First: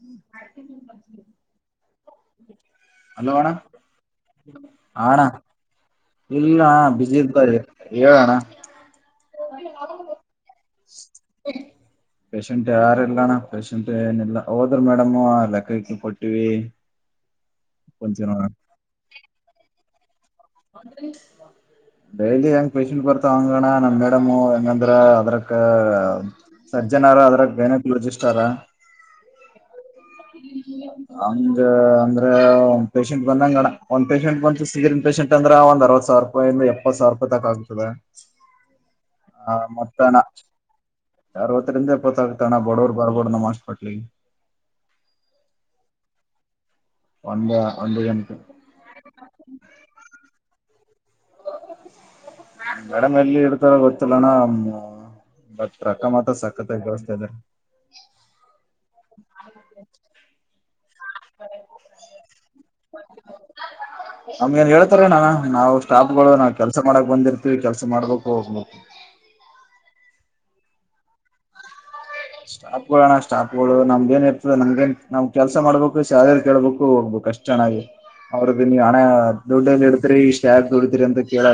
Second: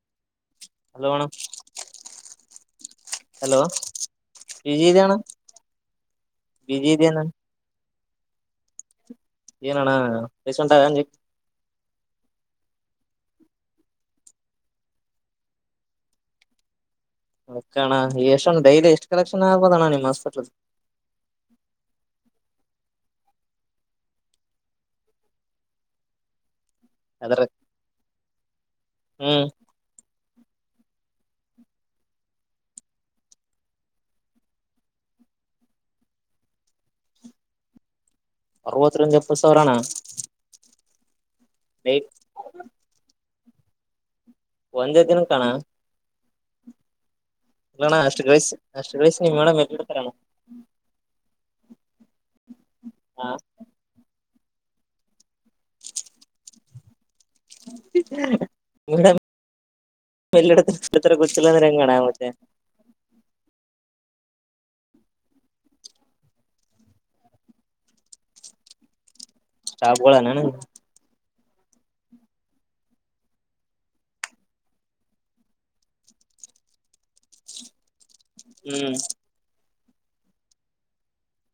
ಹ್ಮ್ ಹಾಗ ಹಲೋಣ ಹ ಹಲೋ ವಿಜಿ ಇದಾನ ಅಣ್ಣ ಇಲ್ಲ ಬಿಸಿ ಇದ್ದಾರೆ ಣ ಏನಣ್ಣ ಪೇಷಂಟ್ ಪಷಂಟ್ ಯಾರಲ್ಲಣ ಪೇಶಂಟ್ ಏನಿಲ್ಲ ಹೋದ್ರ ಮೇಡಮು ಆ ಲೆಕ್ಕಕ್ ಕೊಟ್ಟಿವವಿ ನಣ ಎಷ್ಟ ಡೈಲಿ ಎಷ್ಟು ಕಲೆಕ್ಷನ್ ಆಗ್ಬೋದಣ್ಣ ನಿಮ್ ಹ ಅ ಡೈಲಿ ಹೆಂಗ್ ಪೇಷಂಟ್ ಬರ್ತಾವ ಹಂಗಣ್ಣ ನಮ್ ಮೇಡಮು ಹೆಂಗಂದ್ರ ಅದ್ರಕ್ಕ ಸಜ್ಜನಾರ ಅದ್ರ ಗೈನಕೊಲಜಿಸ್ಟ್ ಹರ ಹ್ಮ್ ಅಂಗ ಅಂದ್ರೆ ಒಂದ್ ಪೇಷಂಟ್ ಬಂದಂಗಣ ಒಂದ್ ಪೇಷಂಟ್ ಬಂತು ಸೀರಿಯಸ ಪೇಷಂಟ್ ಅಂದ್ರ ಒಂದ ಅರವತ್ ಸಾವಿರ ರೂಪಾಯಿಂದ ಎಪ್ಪತ್ ಸಾವಿರ ರೂಪಾಯಿ ತಕ್ ಆಗ್ತದೆ ಅರವತ್ತು ಇಂದ ಎಪ್ಪತ್ ಸಾವಿರ ಅಣ್ಣ ಅರವತ್ತರಿಂದ ಡೈ ಎಪ್ಪತ್ತ ಆಗ್ತಾನ ಬಡವರು ಬರ್ಬೋಡ್ ನಮ್ಮ ಹೊಟ್ಲಿ ಒಂದೇ ದಿನಕ ಅಣ್ಣ ಒಂದ ಅಲ್ಲಣ ಒಂದು ಅಷ್ಟು ಜನಕ್ಕೆ ಗಳಿಸಿ ಅಷ್ಟು ಗಳಿಸಿ ನಿಮ್ಡ ಮೇಡ್ತಾರಣ್ಣ ಗಡ [unintelligible] ಹಾ ಮಲ್ಲಿ ಇಡ್ತಾದ ಗೊತ್ತಿಲ್ಲ ಅಣ್ಣ ಹೂ ಬಟ್ ರೊಕ್ಕ ಮಾತ್ರ ಸಕತ್ ಮಲ್ಲ [unintelligible] ಇತ್ರ ಗೊತ್ತಿಲ್ಲ ಅಂದ್ರೆ ಹ್ಯಾಂಗ ಅಣ್ಣ ಮತ್ತೆ ನಮ್ಗ ಏನ್ ಹೇಳ್ತಾರ ಏನ್ ಅಣ್ಣ ನಾವು ಸ್ಟಾಫ್ಗಳು ನಾವವು ಕೆಲ್ಸ ಮಾಡಕ್ ಬಂದಿರ್ತಿವಿ ಕೆಲ್ಸ ಮಾಡ್ಬೇಕು ಹೋಗ್ಬೇಕು ಸ್ಟಾಫ್ ಗೋಳ ಏನ್ ಅಣ್ಣ ಸ್ಟಾಫ್ಗಳು ಅಣ್ಣ ಸ್ಟಾಫ್ಗಳು ನಮ್ದ ಏನ್ ಇರ್ತದೆ ನಮ್ಗೇನ್ ನಮ್ ಕೆಲ್ಸ ಮಾಡ್ಬೇಕು ಸ್ಯಾಲರಿ ಕೇಳ್ಬೇಕು ಹೋಗ್ಬೇಕು ಅಷ್ಟ ಚೆನ್ನಾಗಿ ಅವ್ರದ್ದ ನೀ ಹ್ಮ್ ಹಣ ದುಡ್ಡ ಡ ಈಸ್ಟ್ಯಾಕ ದೊಡಿತ್ರರಿ ಅಂತ ಕೇಳ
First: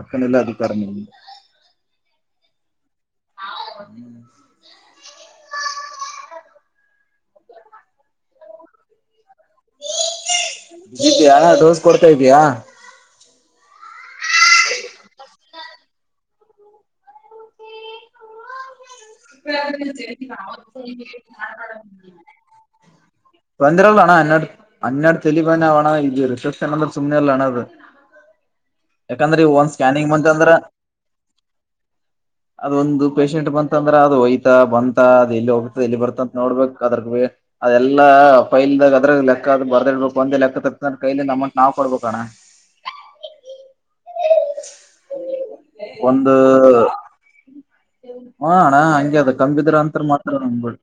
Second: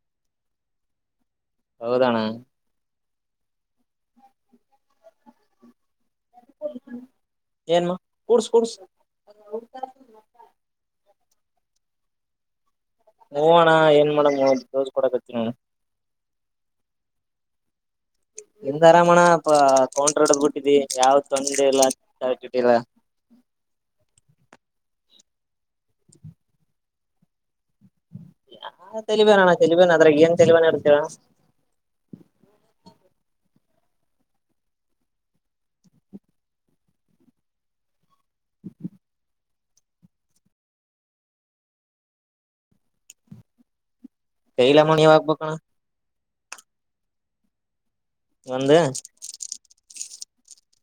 ಅಕ್ಕನಲ್ಲ ಅದ ಕ ಹೌದಣ ಹ [unintelligible] ಏನು ಕುಡ್ಸ ಕುಡ್ಸ ಇದ್ಯಾ ಡೋಸ್ ಕೊಡ್ತಾ ಇದ್ದಯಾ ಹೂ ಅಣ್ಣ ಏನ್ ಮಾಡಂ ಹೇಳ ಅಣ್ಣ ಡೋಸ್ ಕೊಡಕಟ್ಟಿನಿ ಹ [unintelligible] ಯಾವ್ ತೊಂದ್ರೆ ಇಲ್ಲ ಇಲ್ಲ ಬಂದ್ರಲ್ಲ ಅಣ್ಣ ಹನ್ನೆರಡು ಹೆಣ್ಣೆ ತಲಿ ಬಾಲ [unintelligible] ಹಣ ಇದೀರಿ [unintelligible] ಸಣಂದ್ರೆ ಸುಮ್ಮನೆಲ್ಲ ಹಣದು ಹ ತಲಿಬೇನಣ ತಲಿಬೇನ ಸ್ಕ್ಯಾನಿಂಗ್ ಅದ್ರಾಗ ಬಂತ ಏನ್ ಅಂದ್ರ ತಲ್ವೇನ ಇರ್ತೇವಣ ಪೇಶಷೆಟ್ ಬಂತ ಅಂದ್ರೆ ಅದು ಹಯತಾ ಬಂತಾ ಇಲ್ಲಿ ಹೋಗ್ತ ಇಲ್ಲಿ ಬರ್ತ ಅಂತ ನೋಡ್ಬೇಕು ಅದ್ರ ಅದೆ ಎಲ್ಲ ಫೈಲ್ ಅದ್ರದ ಅ ಬರ್ದ ಇಡ್ಬೇಕು ಒಂದ ಲೆಕ್ಕ ತ ಕೈಲಿಂದ ಅಮೌಂಟ್ ನಾವ್ ಕೊಡ್ಬೇಕ ಅಣ್ಣ ಕೈಲೆ ಅಮ್ಮೌಂಟ್ ನೀವು ಹಾಕಬೇಕು ಅಣ್ಣ ಒಂದು ಒಂದ್ ಹಾಣಾ ಹಂಗೆ ಅದ ಕಂಬಿದ್ರ ಅಂತ ಮಾತಾ [unintelligible]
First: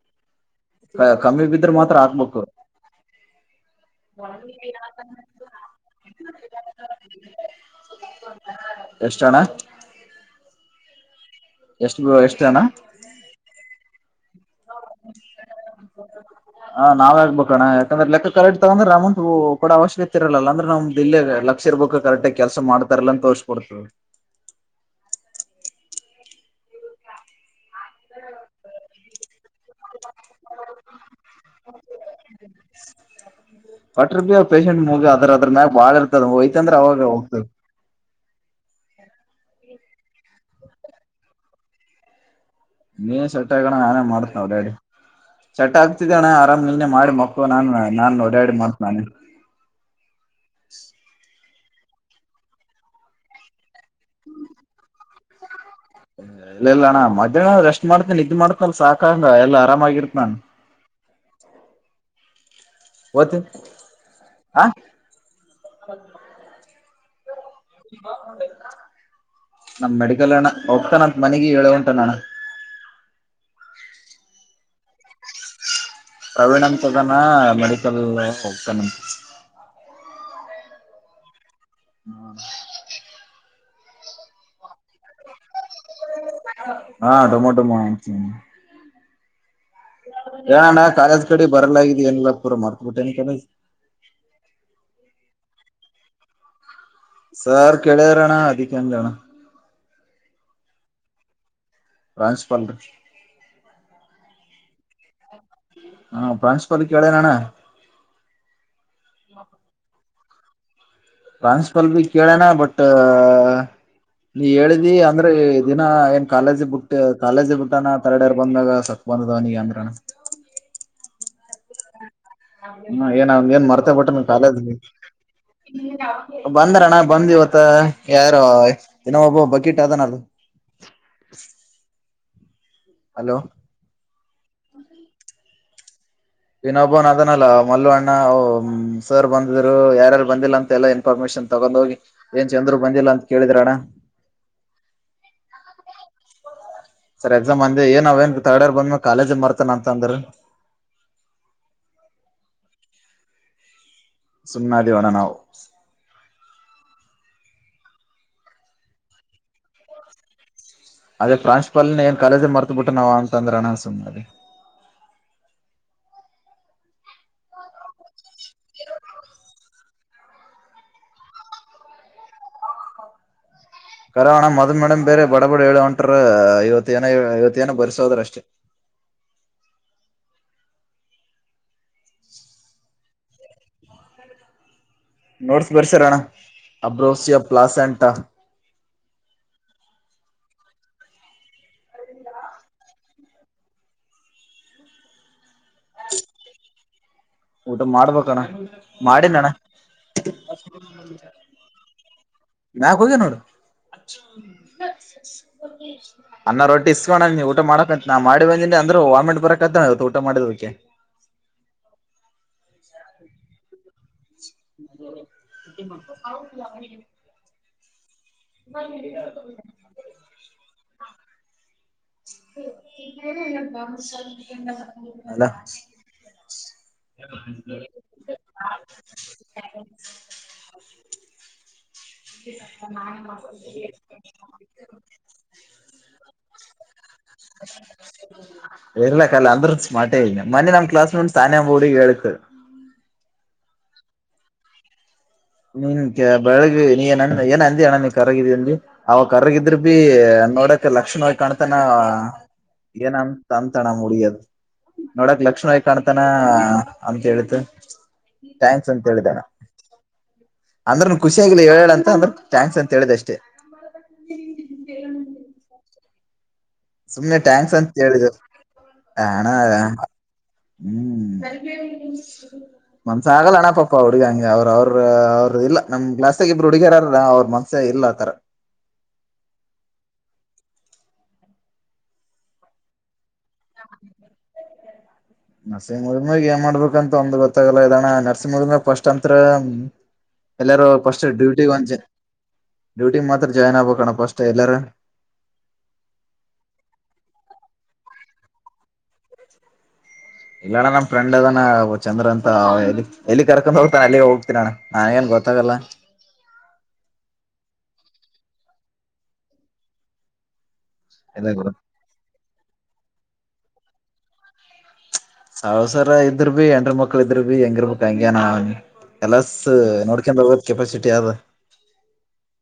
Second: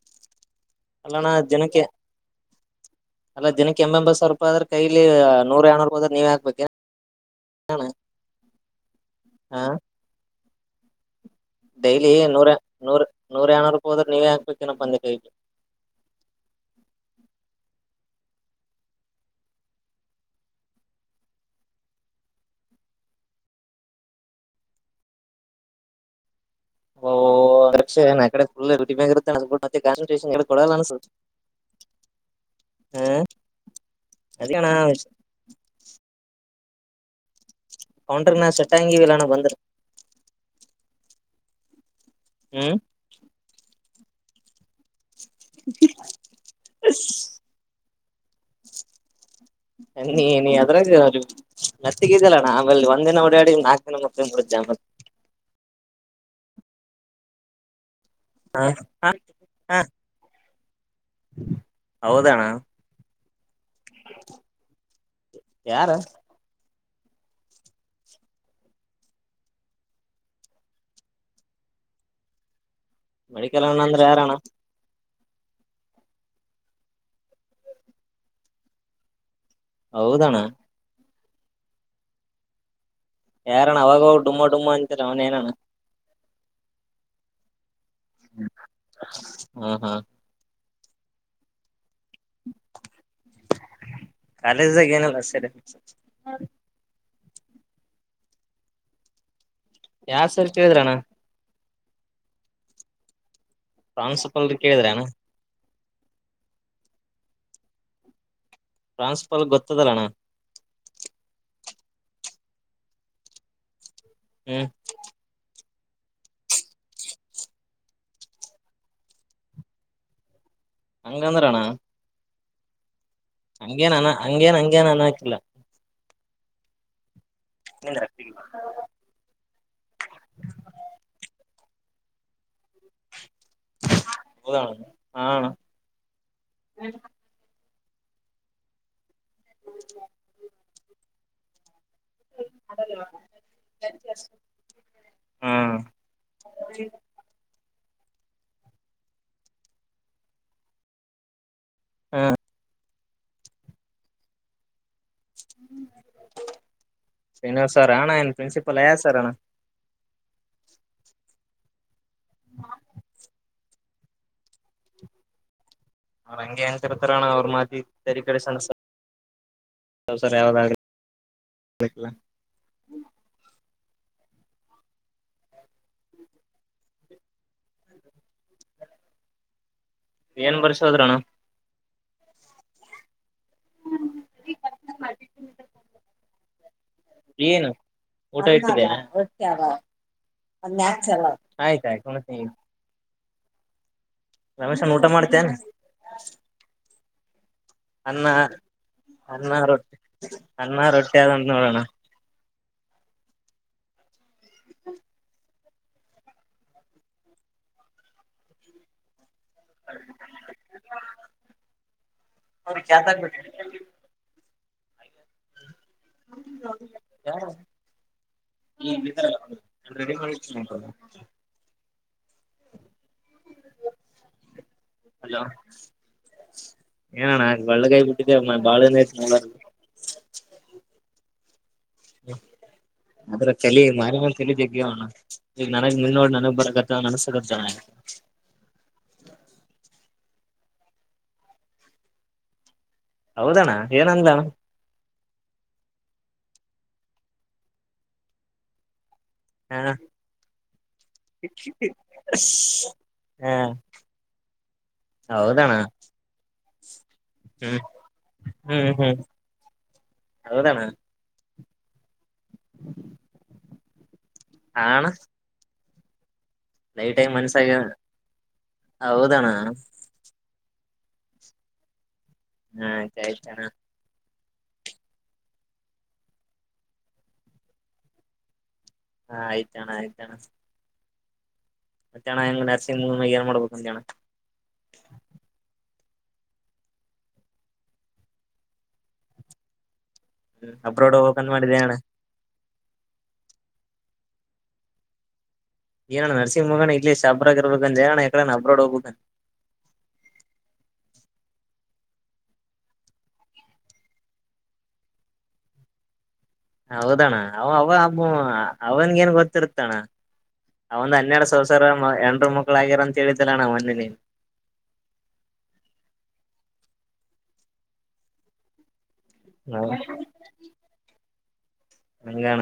ಅಲ್ಲಣ್ಣ ಕಮ್ಮಿ ಬಿದ್ರೆ ದಿನಕ್ಕೆ ಮಾತ್ರ ಹಾಕ್ಬೇಕು ಅಲ್ಲ ದಿನಕ್ಕೆ ಎಂಬ ಎಂಬತ್ತು ಸಾವಿರ ರೂಪಾಯಿ ಆದ್ರ ಕೈಲಿ ನೂರ ಏನೂರು ಹೋದ ನೀವ ಹಾಕ್ಬೇಕಣ ಎಷ್ಟಣ್ಣ ಡೈಲಿ ನೂರ ನೂರ ನೂರ ಏನೂ ರೂಪಿ ಹದೆ ನೀವ ಹ ನಾವ ಹಗ್ಬೇಕಣ್ಣ ಯಾಕಂದ್ರೆ ಲೆಕ್ಕ ಕರೆಕ್ಟ್ ತಗಂದ್ರ ರಾಮಂತತ್ ಕೂಡ ಅವಶ್ಯಕತೆ ಇರಲ್ಲಲ್ಲ ಅಂದ್ರೆ ನಮ್ದ ದಿಲ್ಲಿೇ ಲಕ್ಷ ಇರ್ಬೇಕು ಕರೆಕ್ಟ್ ಆಗ ಕೆಲ್ಸ ಮಾಡ್ತಾರಲ್ಲ ಅಂತ ತೋರ್ಕೊಡ್ತವಿ ಓ ಅೆ ನಡೆ ಫು ಟಿ ಬ ಇರುತ್ತೆತ್ತ ಕನ್ಸನ್ ಕೊಡಲ್ಲ ಅನ್ಸ ಹ ಕೊಟ್ರ ಬಿ ಅದಣ ಚಂದ್ರೆ ಅವಾಗ ಹೋಗ್ತದೆ ಹನ್್ರಿ ನಾ ಸೆಟ್ಟ ಹಂಗಿವಲ್ಲಾನ ಬಂದ್ರ ಹ್ಮ್ ನೀ ಸೆಟ್ಟಕಣ ಮಾಡ್ತಾವ ಹೇಳಡಿ ಚಟ್ ಆಗ್ತಿದ್ದ ಅಣ್ಣ ಆರಾಮ ನೀನೆ ಮಾಡಿ ಮಕ್ಕು ನಾನ ನಾನ್ ಓಡಾಡಿ ಮಾತ್ ನಾನೆ ಹ್ಮ ನೀ ನೀ ಅದರಾಗ ಅ ಮತ್ತಿಗಿದಲ್ಲಣ್ಣ ಆಮೇಲೆ ಒಂದ್ ದಿನ ಓಡಾಡಿ ನಾಕಕ್ ದಿನ ಮುಕ್ಕ ಮು್ದೆ ಆಮೇಲ್ ಇಲ್ಲಲ್ಲಣ ಮಧ್ಯಾಹ್ನದ್ರ ಎಷ್ಟ ಇ ಮಾಡ್ತೇನ ಇದ ಮಾಡ್ತನ ಅಲ್ ಸಾಕಂಗ ಎಲ್ಲ ಆರಾಮಾಗಿರ್ತತ್ ನಾನ್ ಹ್ಮ್ ಹೌದಣ್ಣ ಒತ್ತು ಆ ಯಾರ ನಮ ಮೆಡಿಕಲ್ಣ ಹೋಗ್ತಾನ ಅಂತ ಮನಗ ಹೇಳೋ ಉಂಟ ನಣ್ಣ ಮಡಿಕಲ್ಣ ಅಂದ್ರೆ ಯಾರಣ್ಣ ಪ್ರವೀಣ್ ಅಂತದಾನ ಮೆಡಿಕಲ್ ಹೋಗ್ತೇಾನಂತೆ ಹೌದಣ ಹ್ಮ ಯಾರಣ್ಣ ಅವಾಗ ಡುಮ್ಮ ಡುಮ್ಮಾ ಅಂತರ ಅವ್ನ ಏನಣ್ಣ ಹಾ ಟೊಮಟೊ ಮಾಡ ಹಾ ಹಾ ಆ ನ ಕಾರ ಕಡೆ ಬರಲ ಲ್ಲ ಪೂರ ಮಾಡಾರ್ಕ ಬಿಟ್ಟೆನ ಕ ಹ್ಮ ಸರ್ ಕೆಡಡೆ ರಣ ಅದಿಕನು ಜಾಣ ಯಾವ ಸರಿ ಕೇಳಿದ್ರನಾ ್ರಾನ್ಸ್ಪಲ್ ಪ್ರಾನ್ಸಿಪಲ್ರು ಕೇಳಿದ್ರನಾ ಹಾ ಪ್ರಾನ್ಸಪಾಲ ಕಡೆ ನಣ್ಣ ಟ್ರಾನ್ಸಪಾಲ್ ಗೊತ್ತದಲಣ ಪ್ರನ್ಸಪಲ್ ಭ ಕೇಳಣ ಬಟ್ ನೀ ಹ್ಮ್ ಹೇಳಿದಿ ಅಂದ್ರೆ ದಿನ ಏನ್ ಕಾಲೇಜಿ ಬಿಟ್ಟ ಕಾಲೇಜಿ ಬಿಟ್ಟಾನ ತರಡರ್ ಬಂದಾಗ ಸತ್ ಬಂದದವನಗ ಅಂದ್ರನ ಹಂಗಂದ್ರಣ್ಣ ಹೌ ಹ್ಮ ಏನ್ ಅವನ್ ಏನ್ ಮರ್ತೇ ಹಂಗೇನ ಬಿಟ್ಟು ನೀ ಹಂಗೇನ್ ಕಾಲೇಜ್ಲ್ಲಿ ಹಂಗೇನ್ ಅನ್ನಕಿಲ್ಲ ಬಂದ್ರಣ್ಣ ಬಂದ್ ಇವತ್ತು ಮತ್ತ ಯಾರು ದಿನ ಒಬ್ಬ ಬಕಿಟ್ ಅದನದು ಹೌದ ಹ ವಿನೋಬವನ್ ಅದನಲ್ಲಾ ಮಲ್ಲ ಅಣ್ಣ ಸರ್ ಬಂದಿದ್ರು ಯಾರಾರು ಬಂದಿಲ್ಲ ಅಂತ ಎಲ್ಲ ಇನ್ಫಾರ್ಮೇಶನ್ ತಗೊಂಡ ಹೋಗಿ ಏನ್ ಚಂದರು ಬಂದಿಲ್ಲ ಅಂತ ಕೇಳಿದ್ರ ಅಣ್ಣ ಹ್ಮ್ ಸರ್ ಎಕ್ಸಾಮ್ ಅಂದ ಏನ್ ಅವಏನ್ ತರ್ಡ್ ಇರ್ ಬಂದ್ಮ್ಯ ಕಾಲೇಜ ಮರ್ತಾನ ಅಂತ ಅಂದ್ರ ಹಾ ಸುಮನ ಅಣ್ಣ ನಾವು ಶ್ರೀನಿವಾಸ್ ಸರ್ ಆಣ ನ್ ಪ್ರಿನ್ಸಿಪಲ್ ಆಯ ಸರ್ಣ ಅದೇ ಪ್ರಾನ್ಸಿಪಲ್ನ ಏನ್ ಕಾಲೇಜ ಮರ್ತ ಬಿಿಟ್ಟು ನಾವ ಅಂತ ಅಂದ್ರೆ ಅಣಸುಮ್ಿ ಅವರಂಗಗೆ ಅನ್ಂತಿರ್ತ್ರರ ಅವರ ಮಾತಿ ಕ ಸ ಸ ಸರ ಯಾವ ಕರಾವಣ ಮದನ್ ಮೇಮ ಬೇ ಬ ಹೇಳ ಹೊಂಟ್ರ ಇವತ್ತು ಇ ಜನ ಐವತ್ತ ಜನ ಬಸೋದ್ರ ಅಷ್ಟೇ ಏನ್ ಬರ್ಸೋದ್ರಣ ನೋಡ್ಸ್ ಬರ್ಸರಣ್ಣ ಅಬ್ರೋಸಿಯ ಏನು ಪ್ಲಾಸಂಟ ಊಟ ಆಯ್ತಯ್ತು ಮ ರಮೇಶ್ನ್ ಊಟ ಮಾಡ್ತೇನೆ ಕ್ ಊಟ ಅನ್ನ ಮಾಡ್ಬೇಕಣ್ಣ ಮಾಡಿನ ಅಣ್ಣ ಅನ್ನ ರೊಟ್ಟಿ ಅನ್ನ ರೊಟ್ಟಿ ಆದಂತ ನೋಡೋಣ ವಿನಾಯಕ ಹೋಗ ನೋಡ ಸ್ ಅನ್ನ ರೊಟ್ಟಿ ಇಸ್ಕೋಣ ನೀ ಊಟ ಮಾಡಕಕ್ಂತ ನಾ ಮಾಡಿ ಬಂದಿ ಅಂದರು ವಾಮಿಟ್ ಬರಕ್ ತ ಊಟಾ ಮಾಡಕ್ಕೆ ಅವ್ರ ಕ್ಯಾತಾಗ ಹ್ಮ ಹ್ಮ ರೆಡಿ ಮಾಡತೀಟ [unintelligible] ಇಲ್ಲ ಬ ಶ ಹಲೋ ಏನಣ ಒಳ್ಳಕಾಯಿ ಬಿಟ್ಟಿದ್ದೆ ಬಾಳ ಅದ್ರ ಕಲಿ ಮಾರ ಕಲಿ ಜಗಣ ಈಗ ನನಗ್ ಮನ್ ನೋಡಿ ನನಗ್ ಬರಕತ್ತ ಅನ್ಸಕತ್ತ ಇರ್ಲ ಕಲ್ಲ ಅಂದ್ರ ಮಾಡ ಮನೆೆ ನಮ್ ಕ್ಲಾಸ್ ನಂಟ್ ತಾನಂಬೂರ್ ಹೇಳಕ್ು ಹೌದಣ್ಣ ಏನಂದಣ ನಿನ್ ಬೆಳಗ್ಗೆ ನೀಏಂದ ಏನ್ ಅಂದಿ ಅಣ್ಣ ನೀ ಕರಗಿದಿ ಅಂದಿ ಅವ ಕರಗಿದ್ರ ಹ ಭೀ ನೋಡಕ್ ಲಕ್ಷಣವವಾಗಿ ಕಾಣ್ತಾನ ಏನಂತ ಹಾ ಅಂತಾನ ಹುಡುಗಿಯದ ನೋಡಕ್ ಹೌದಣ್ಣ ಲಕ್ಷ್ಮವವಾಗಿ ಕಾಣ್ತಾನ ಅಂತ ಹೇಳಿತು ಹ್ಮ್ ಥ್ಯಾಂಕ್ಸ್ ಅಂತ ಹೇಳಿದಣ ಹೌದಣ ಅಂದ್ರನ್ ಹೇಳ ಅಂತ ಅಂದ್ರೆ ಥ್ಯಾಂಕ್ಸ್ ಅಂತ ಹೇಳಿದ್ ಅಷ್ಟೇ ಹಣ ಸುಮ್ಮ್ನೆ ಟ್ಯಾಂಕ್ಸ್ ಅಂತ ಹೇಳೇಳಿದ ಹಣ ಹೌದಣ್ಣ ಹ್ಮ್ ಹ ಆಯ್ತ ಮನ್ಸ ಆಯ್ತಣ ಆಗಲ್ಲಣ್ಣ ಪಾಪ್ಪಾ ಹುಡುಗ ಹಂ ಅವ್ರ ಅವ್ರ ಅವ್ರ ಇಲ್ಲ ನಮ್ ಗ್ಲಾಸ್ಗ ಇಬ್ರು ಹುಡುಗರಾರ ಅವ್ರ ಮನ್ಸ್ಯ ಇಲ್ಲ ಆತರ ಹಾ ಆಯ್ತಣ ಆಯ್ತತಣ ಮತ್ತಣ ಹೆಂಗ್ ನರ್ಸಿಂಗ್ ಏನ್ ಮಾಡ್ಬೇಕು ಅಂತಣ ನರಸಿಂಗ್ ಉದಮಗ್ ಏನ್ ಮಾಡ್ಬೇಕಂತ ಒಂದು ಗೊತ್ತಾಗಲ್ಲ ಇದಣ್ಣ ನರ್ಸಿಂಗ್ ಉದುಮಗ್ ಫಸ್ಟ್ ಅಂತತ್ರ ಎಲ್ಲಾರೂ ಅಬ್ರೋಡ್ ಫಸ್ಟ್ ಹೋಗ್ಬೇಕಂತ ಡ್ಯೂಟಿ ಮಾಡಿದೆ ಒಂಚ ಅಣ್ಣ ಡ್ಯೂಟಿ ಮಾತ್ರ ಜಾಯ್ನ್ ಆಗ್ಬೇಕಕ್ಣಪ್ಪ ಅಷ್ಟೆ ಎಲ್ಲರ ಇಏನ ನರಸಿಂ್ ಮೋಗ ಇಲಿ ಶ ಅಬ್ರಬೇಕ ಜ ಇ ಅಬ್ರೋಡ್ ಹೋಗಬು ಇಲ್ಲ ಅಣ್ಣ ನಮ ಫ್ರಂಡ್ ಅದಾನ ಚಂದ್ರ ಅಂತ ಎಲ್ಲಿ ಎಲ್ಲಿ ಕರ್ಕೊಂಡ್ ಹೋಗ್ತಾನ ಅಲ್ಲಿಗೆ ಹೋಗ್ತರ ಅಣ್ಣ ನಾನ್ಗೇನ್ ಗೊತ್ತಾಗಲ್ಲ ಹೌದಣ ಅವ ಅವಬ್ ಅವನ್ಗ ನ್ ಗೊತ್ತಿರುತ್ತಣ ಅವ ಒಂದ್ನ್ನೆರಡು ಎಲ್ಲ ಸಾವಸರ ಎರರು ಮಕ್ಕಳಗ್ಯರ ಅಂತ ಹೇಳಿದ್ದಿಲ್ಲ ನಾ್ ಮಿನ ಸಾವಸರ ಇದ್ರ ಭ ಎಂಡರು ಮಕ್ಳು ಇದ್ರ ಭ ಹೆಂಗಿರ್ಬೇಕು ಹಂಗ್ಯನ ಕೆಲಸ್ ನೋಡ್ಕನ್ ಬರ್ಬ ಕೆಪಾಸಿಟಿ ಅ್ ಹಂಗಣ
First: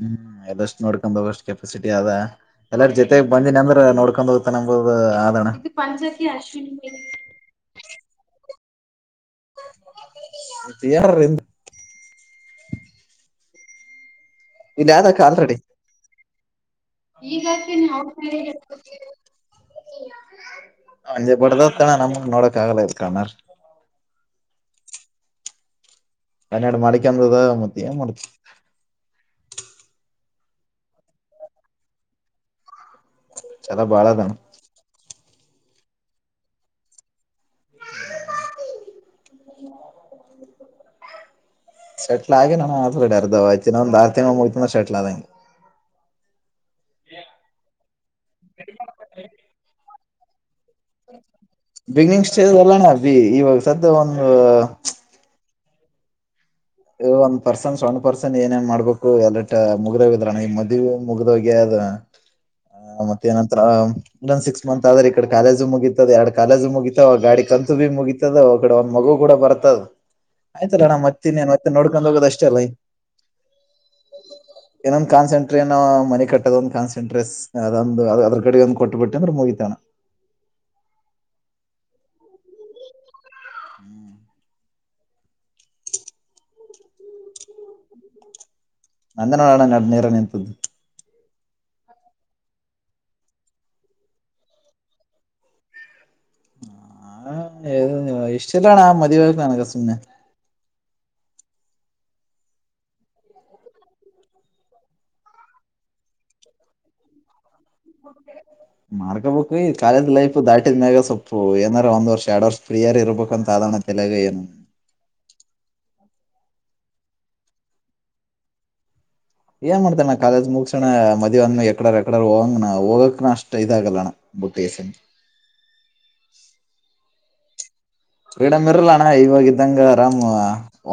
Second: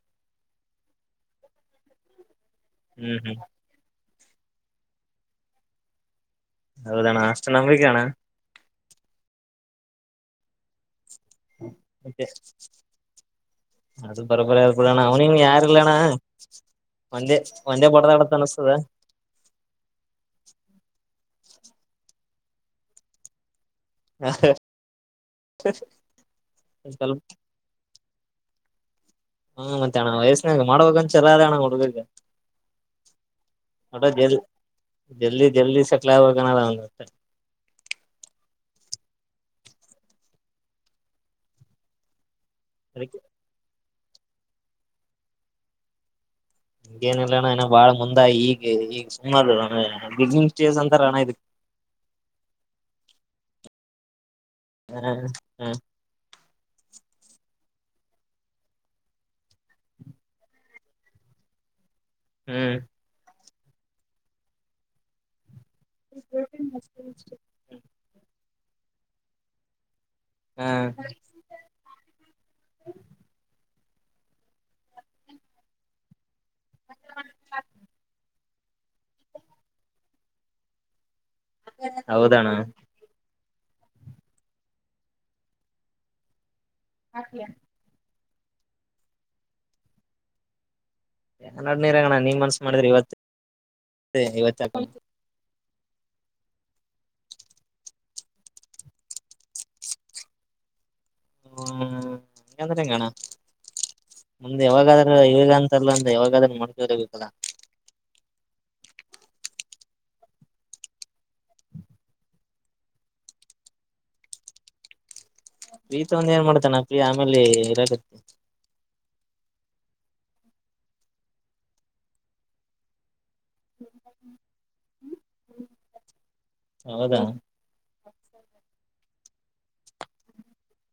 ಹ್ಮ್ ಎಲ್ಲಷ್ಟು ನೋಡ್ಕೊಂಡ ಬೋಗ ಅಷ್ಟ್ ಕೆಪಾಸಿಟಿ ಅದ ಎಲ್ಲಾರ ಹ್ಮ್ ಜೊತೆಗ್ ಹ್ಮ್ ಬಂದಿ ಅಂದ್ರ ನೋಡ್ ೊಂಡೋಗತಾನಂಬುದು ಆದ ಹೌದ ಣ ಅಷ್ಟ್ ನಂಬಿಕೆ ಅಣ ತ್ತ ಯಾರ ರೀ [unintelligible] ಹ [inaudible] [unintelligible] ಮತ್ತೆ ಅದು [unintelligible] ಬರಬರ ಯಾರ ಇಲ್ಲಿ ಪಡಣ್ಣ ಯಾವ್ದಕ್ ಅವನಿಂಗ್ ಆಲ್ರೆಡಿ ಯಾರ್ ಇಲ್ಲಣ್ಣ ಒಂದೆ ಒಂದೇ ಪಡದಡತ ಅನ್ನ್ತದ [unintelligible] ಬಡದತನ ನಮ್ ನೋಡಕ್ ಆಗಲ್ಲ ಇತನರ್ ಹಾ [inaudible] ಕನ್ನಡ್ ಮಾಡ್ಕಬಿಡೋದ ಮತ್ತೆ ಏನ್ ಮಾಡ್ತ [inaudible] ಹ್ಮ ಮತ್ತೆ ಹಣ ವಯಸ್ಸನಾಗ ಮಾಡ್ಬಂತ ಛಲ ಆದಾ ಅಣ್ಣ ಹುಡುಗ ಚಲ ಬಾಳದಾಮ ಜಲ್ದಿ ಜಲ್ದಿ ಸೆಟ್ಲ್ ಆಗಬೇಕನ್ನ ಒಂದತ್ತೆ [inaudible] ಸರಿ [inaudible] [unintelligible] ಹಾಗ ನಾ ಆಸಡೆ ಅದಕ್ಕೆ ಅರ್ತ ಆುನ ಮುಳತುನ ಸೆಟ್ಲ್ ಅಂದಂಗೆ ಹ್ಹ್ ಏನಿಲ್ಲಣ್ಣ ಏನ ಬಾಳ ಮುಂದ ಈಗ ಈಗ [unintelligible] ಸುಮ್ಮನಣ ಬ [inaudible] ಬಿಗ್ನಿಂಗ್ ಸ್ಟೇಜ್ ಅಲ್ಲಣ ಬಿ ಇವಾಗ ಸದ್ ಒಂದು- ಹ್ಮ [unintelligible] A one person one person ಏನೇನ್ ಮಾಡ್ಬೇಕು ಮುಗದೀಧರರಣ ಮಧ್ಯ [unintelligible] ಮುಗ್ದ ಹೋಗ್ಯಾದ ಹ್ಮ್ ಹ ಮತ್ತೆ ಏನ ಒ ಒನ್ ಸಿಕ್ಸ್ ಮಂತ್ ಆದ್ರೆ ಈ ಕಡೆ ಕಾಲೇಜ್ [unintelligible] ಮುಗಿತದ ಎರಡು ಕಾಲೇಜ್ ಮುಗಿತವ ಗಾಡಿ ಕಂತು ಭೀ ಮುಗಿತದ ಮಗು ಕೂಡ ಬರ್ತದ ಹ ಆಯ್ತಲ್ಲಣಾ ಮತ್ ಇನ್ನೇನ್ ನೋಡ್ಕೊಂಡ್ ಹೋಗೋದ್ ಅಷ್ಟೇ ಅಲ್ಲ ಈ ಏನೊಂದ ಕನ್ಸಂಟ್ರ ಏನ ಮನೆ ಕಟ್ಟ [unintelligible] ದೊ ಕಾನ್ೆಂಟ್ರೆಸ್ಟ್ ಅ [unintelligible] ಇವ್ರಿಗೊಂದ್ ಕೊಟ್ಟಬಿಟ್ಟೆ ಅಂದ್ ಮುಗಿತು ಅಣ್ಣ ಹೌದಣ್ಣ ಹಾತಿಯಾ [unintelligible] ನಂದೇ ನೋಡೋಣ ನಡ್ ನೀರ ನಿಂತದ್ ನಡನರ ಅಂಗಣ ನಿನ್ ಮನ್ಸ ಮಾಡಿದ್ರೆ ಇವತ್ತು ಇವತ್ತ [unintelligible] ಹ ಇಷ್ಟ ಇಲ್ಲಣಾ ಮದುವವೆ ನನಗೆ ಸುಮ್ಮ್ನೆ ಹ್ ಹಂಗಂದ್ರೆ ಹೆಂಗಣ ಮುಮ್ದೆ ಯಾವಾಗಾದ್ರೂ ಇವಗ ಅಂತಲ್ಲ ಅಂದ್ರೆ ಯಾವಾಗಾದ್ರೂ ಮಡ್ಕರಬೇಕಲ್ಲ ಮಾರ್ಕೋಬೇಕು ಈ ಕಾಲೇಜ್ ಲೈಫ್ ದಾಟಿದ ಮ್ಯಾಗ ಸೊಪ್ಪು ಏನಾರ ಒಂದ್ ವರ್ಷ ಎರಡ್ ವರ್ಷ ಫ್ರೀಯಾರ ಇರ್ಬೇಕ ಅಂತ ಆದಣ ತಿಲ್ಯಗ ಏನ ಪ್ರೀ ತಗೊಂಡು ಒಂದ ಏನ್ ಮಾಡ್ತಾನಾ ಪ್ರೀ ಆಮೇಲೆ ಇರಾಗತ್ತೆ ಏನ್ ಮಾಡ್ತಾರ ನಾ ಕಾಲೇಜ್ ಮುಗಸಣ ಮದುವೆ ಮಾಡ್ಕೊಂಡು ಎಕಡ ಎಡ ಹೋಗಂಗಣ ಹೋಗಕ್ ನ ಅಷ್ಟ್ ಇವಾಗ ಬುಟ್ಟೇಗೆಶನ್ ಹೌದಾ ಫ್ರೀಡಂ ಇರಲಣ್ಣ ಇವಾಗ ಇದಂಗ ರಾಮ್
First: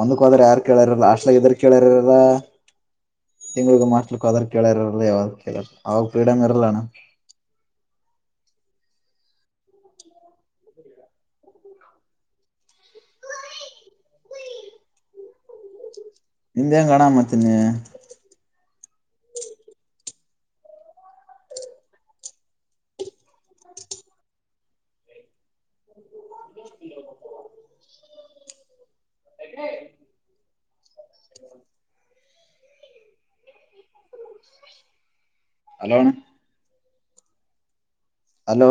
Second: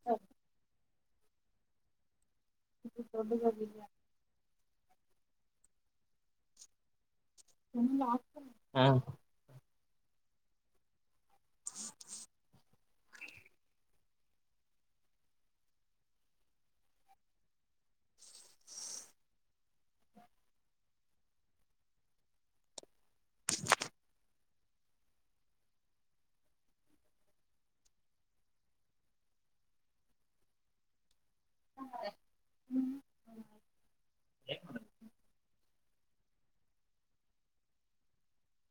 ಒಂದಕ್ ಹೋದ್ರೆ ಯಾರ ಕೇಳಾರ ಲಾಸ್ಟ್ಲ ಎದರು ಕೇಳ್ಯಾರಲ್ಲ ಬ ಕೇಳ ಇರಲ್ಲ ಯಾವಾಗ ಕೇಳ ಅವಾಗ ಫ್ರೀಡಮ್ ಇರಲ್ಲಾನ ಹಾ ನಿಿಂದ ಹೆಂಗ ಗಣ ಮಾಡತೀನಿ ಹ ಏ ಹ್ಮ್ ಹಲೋಣ ಹಲೋ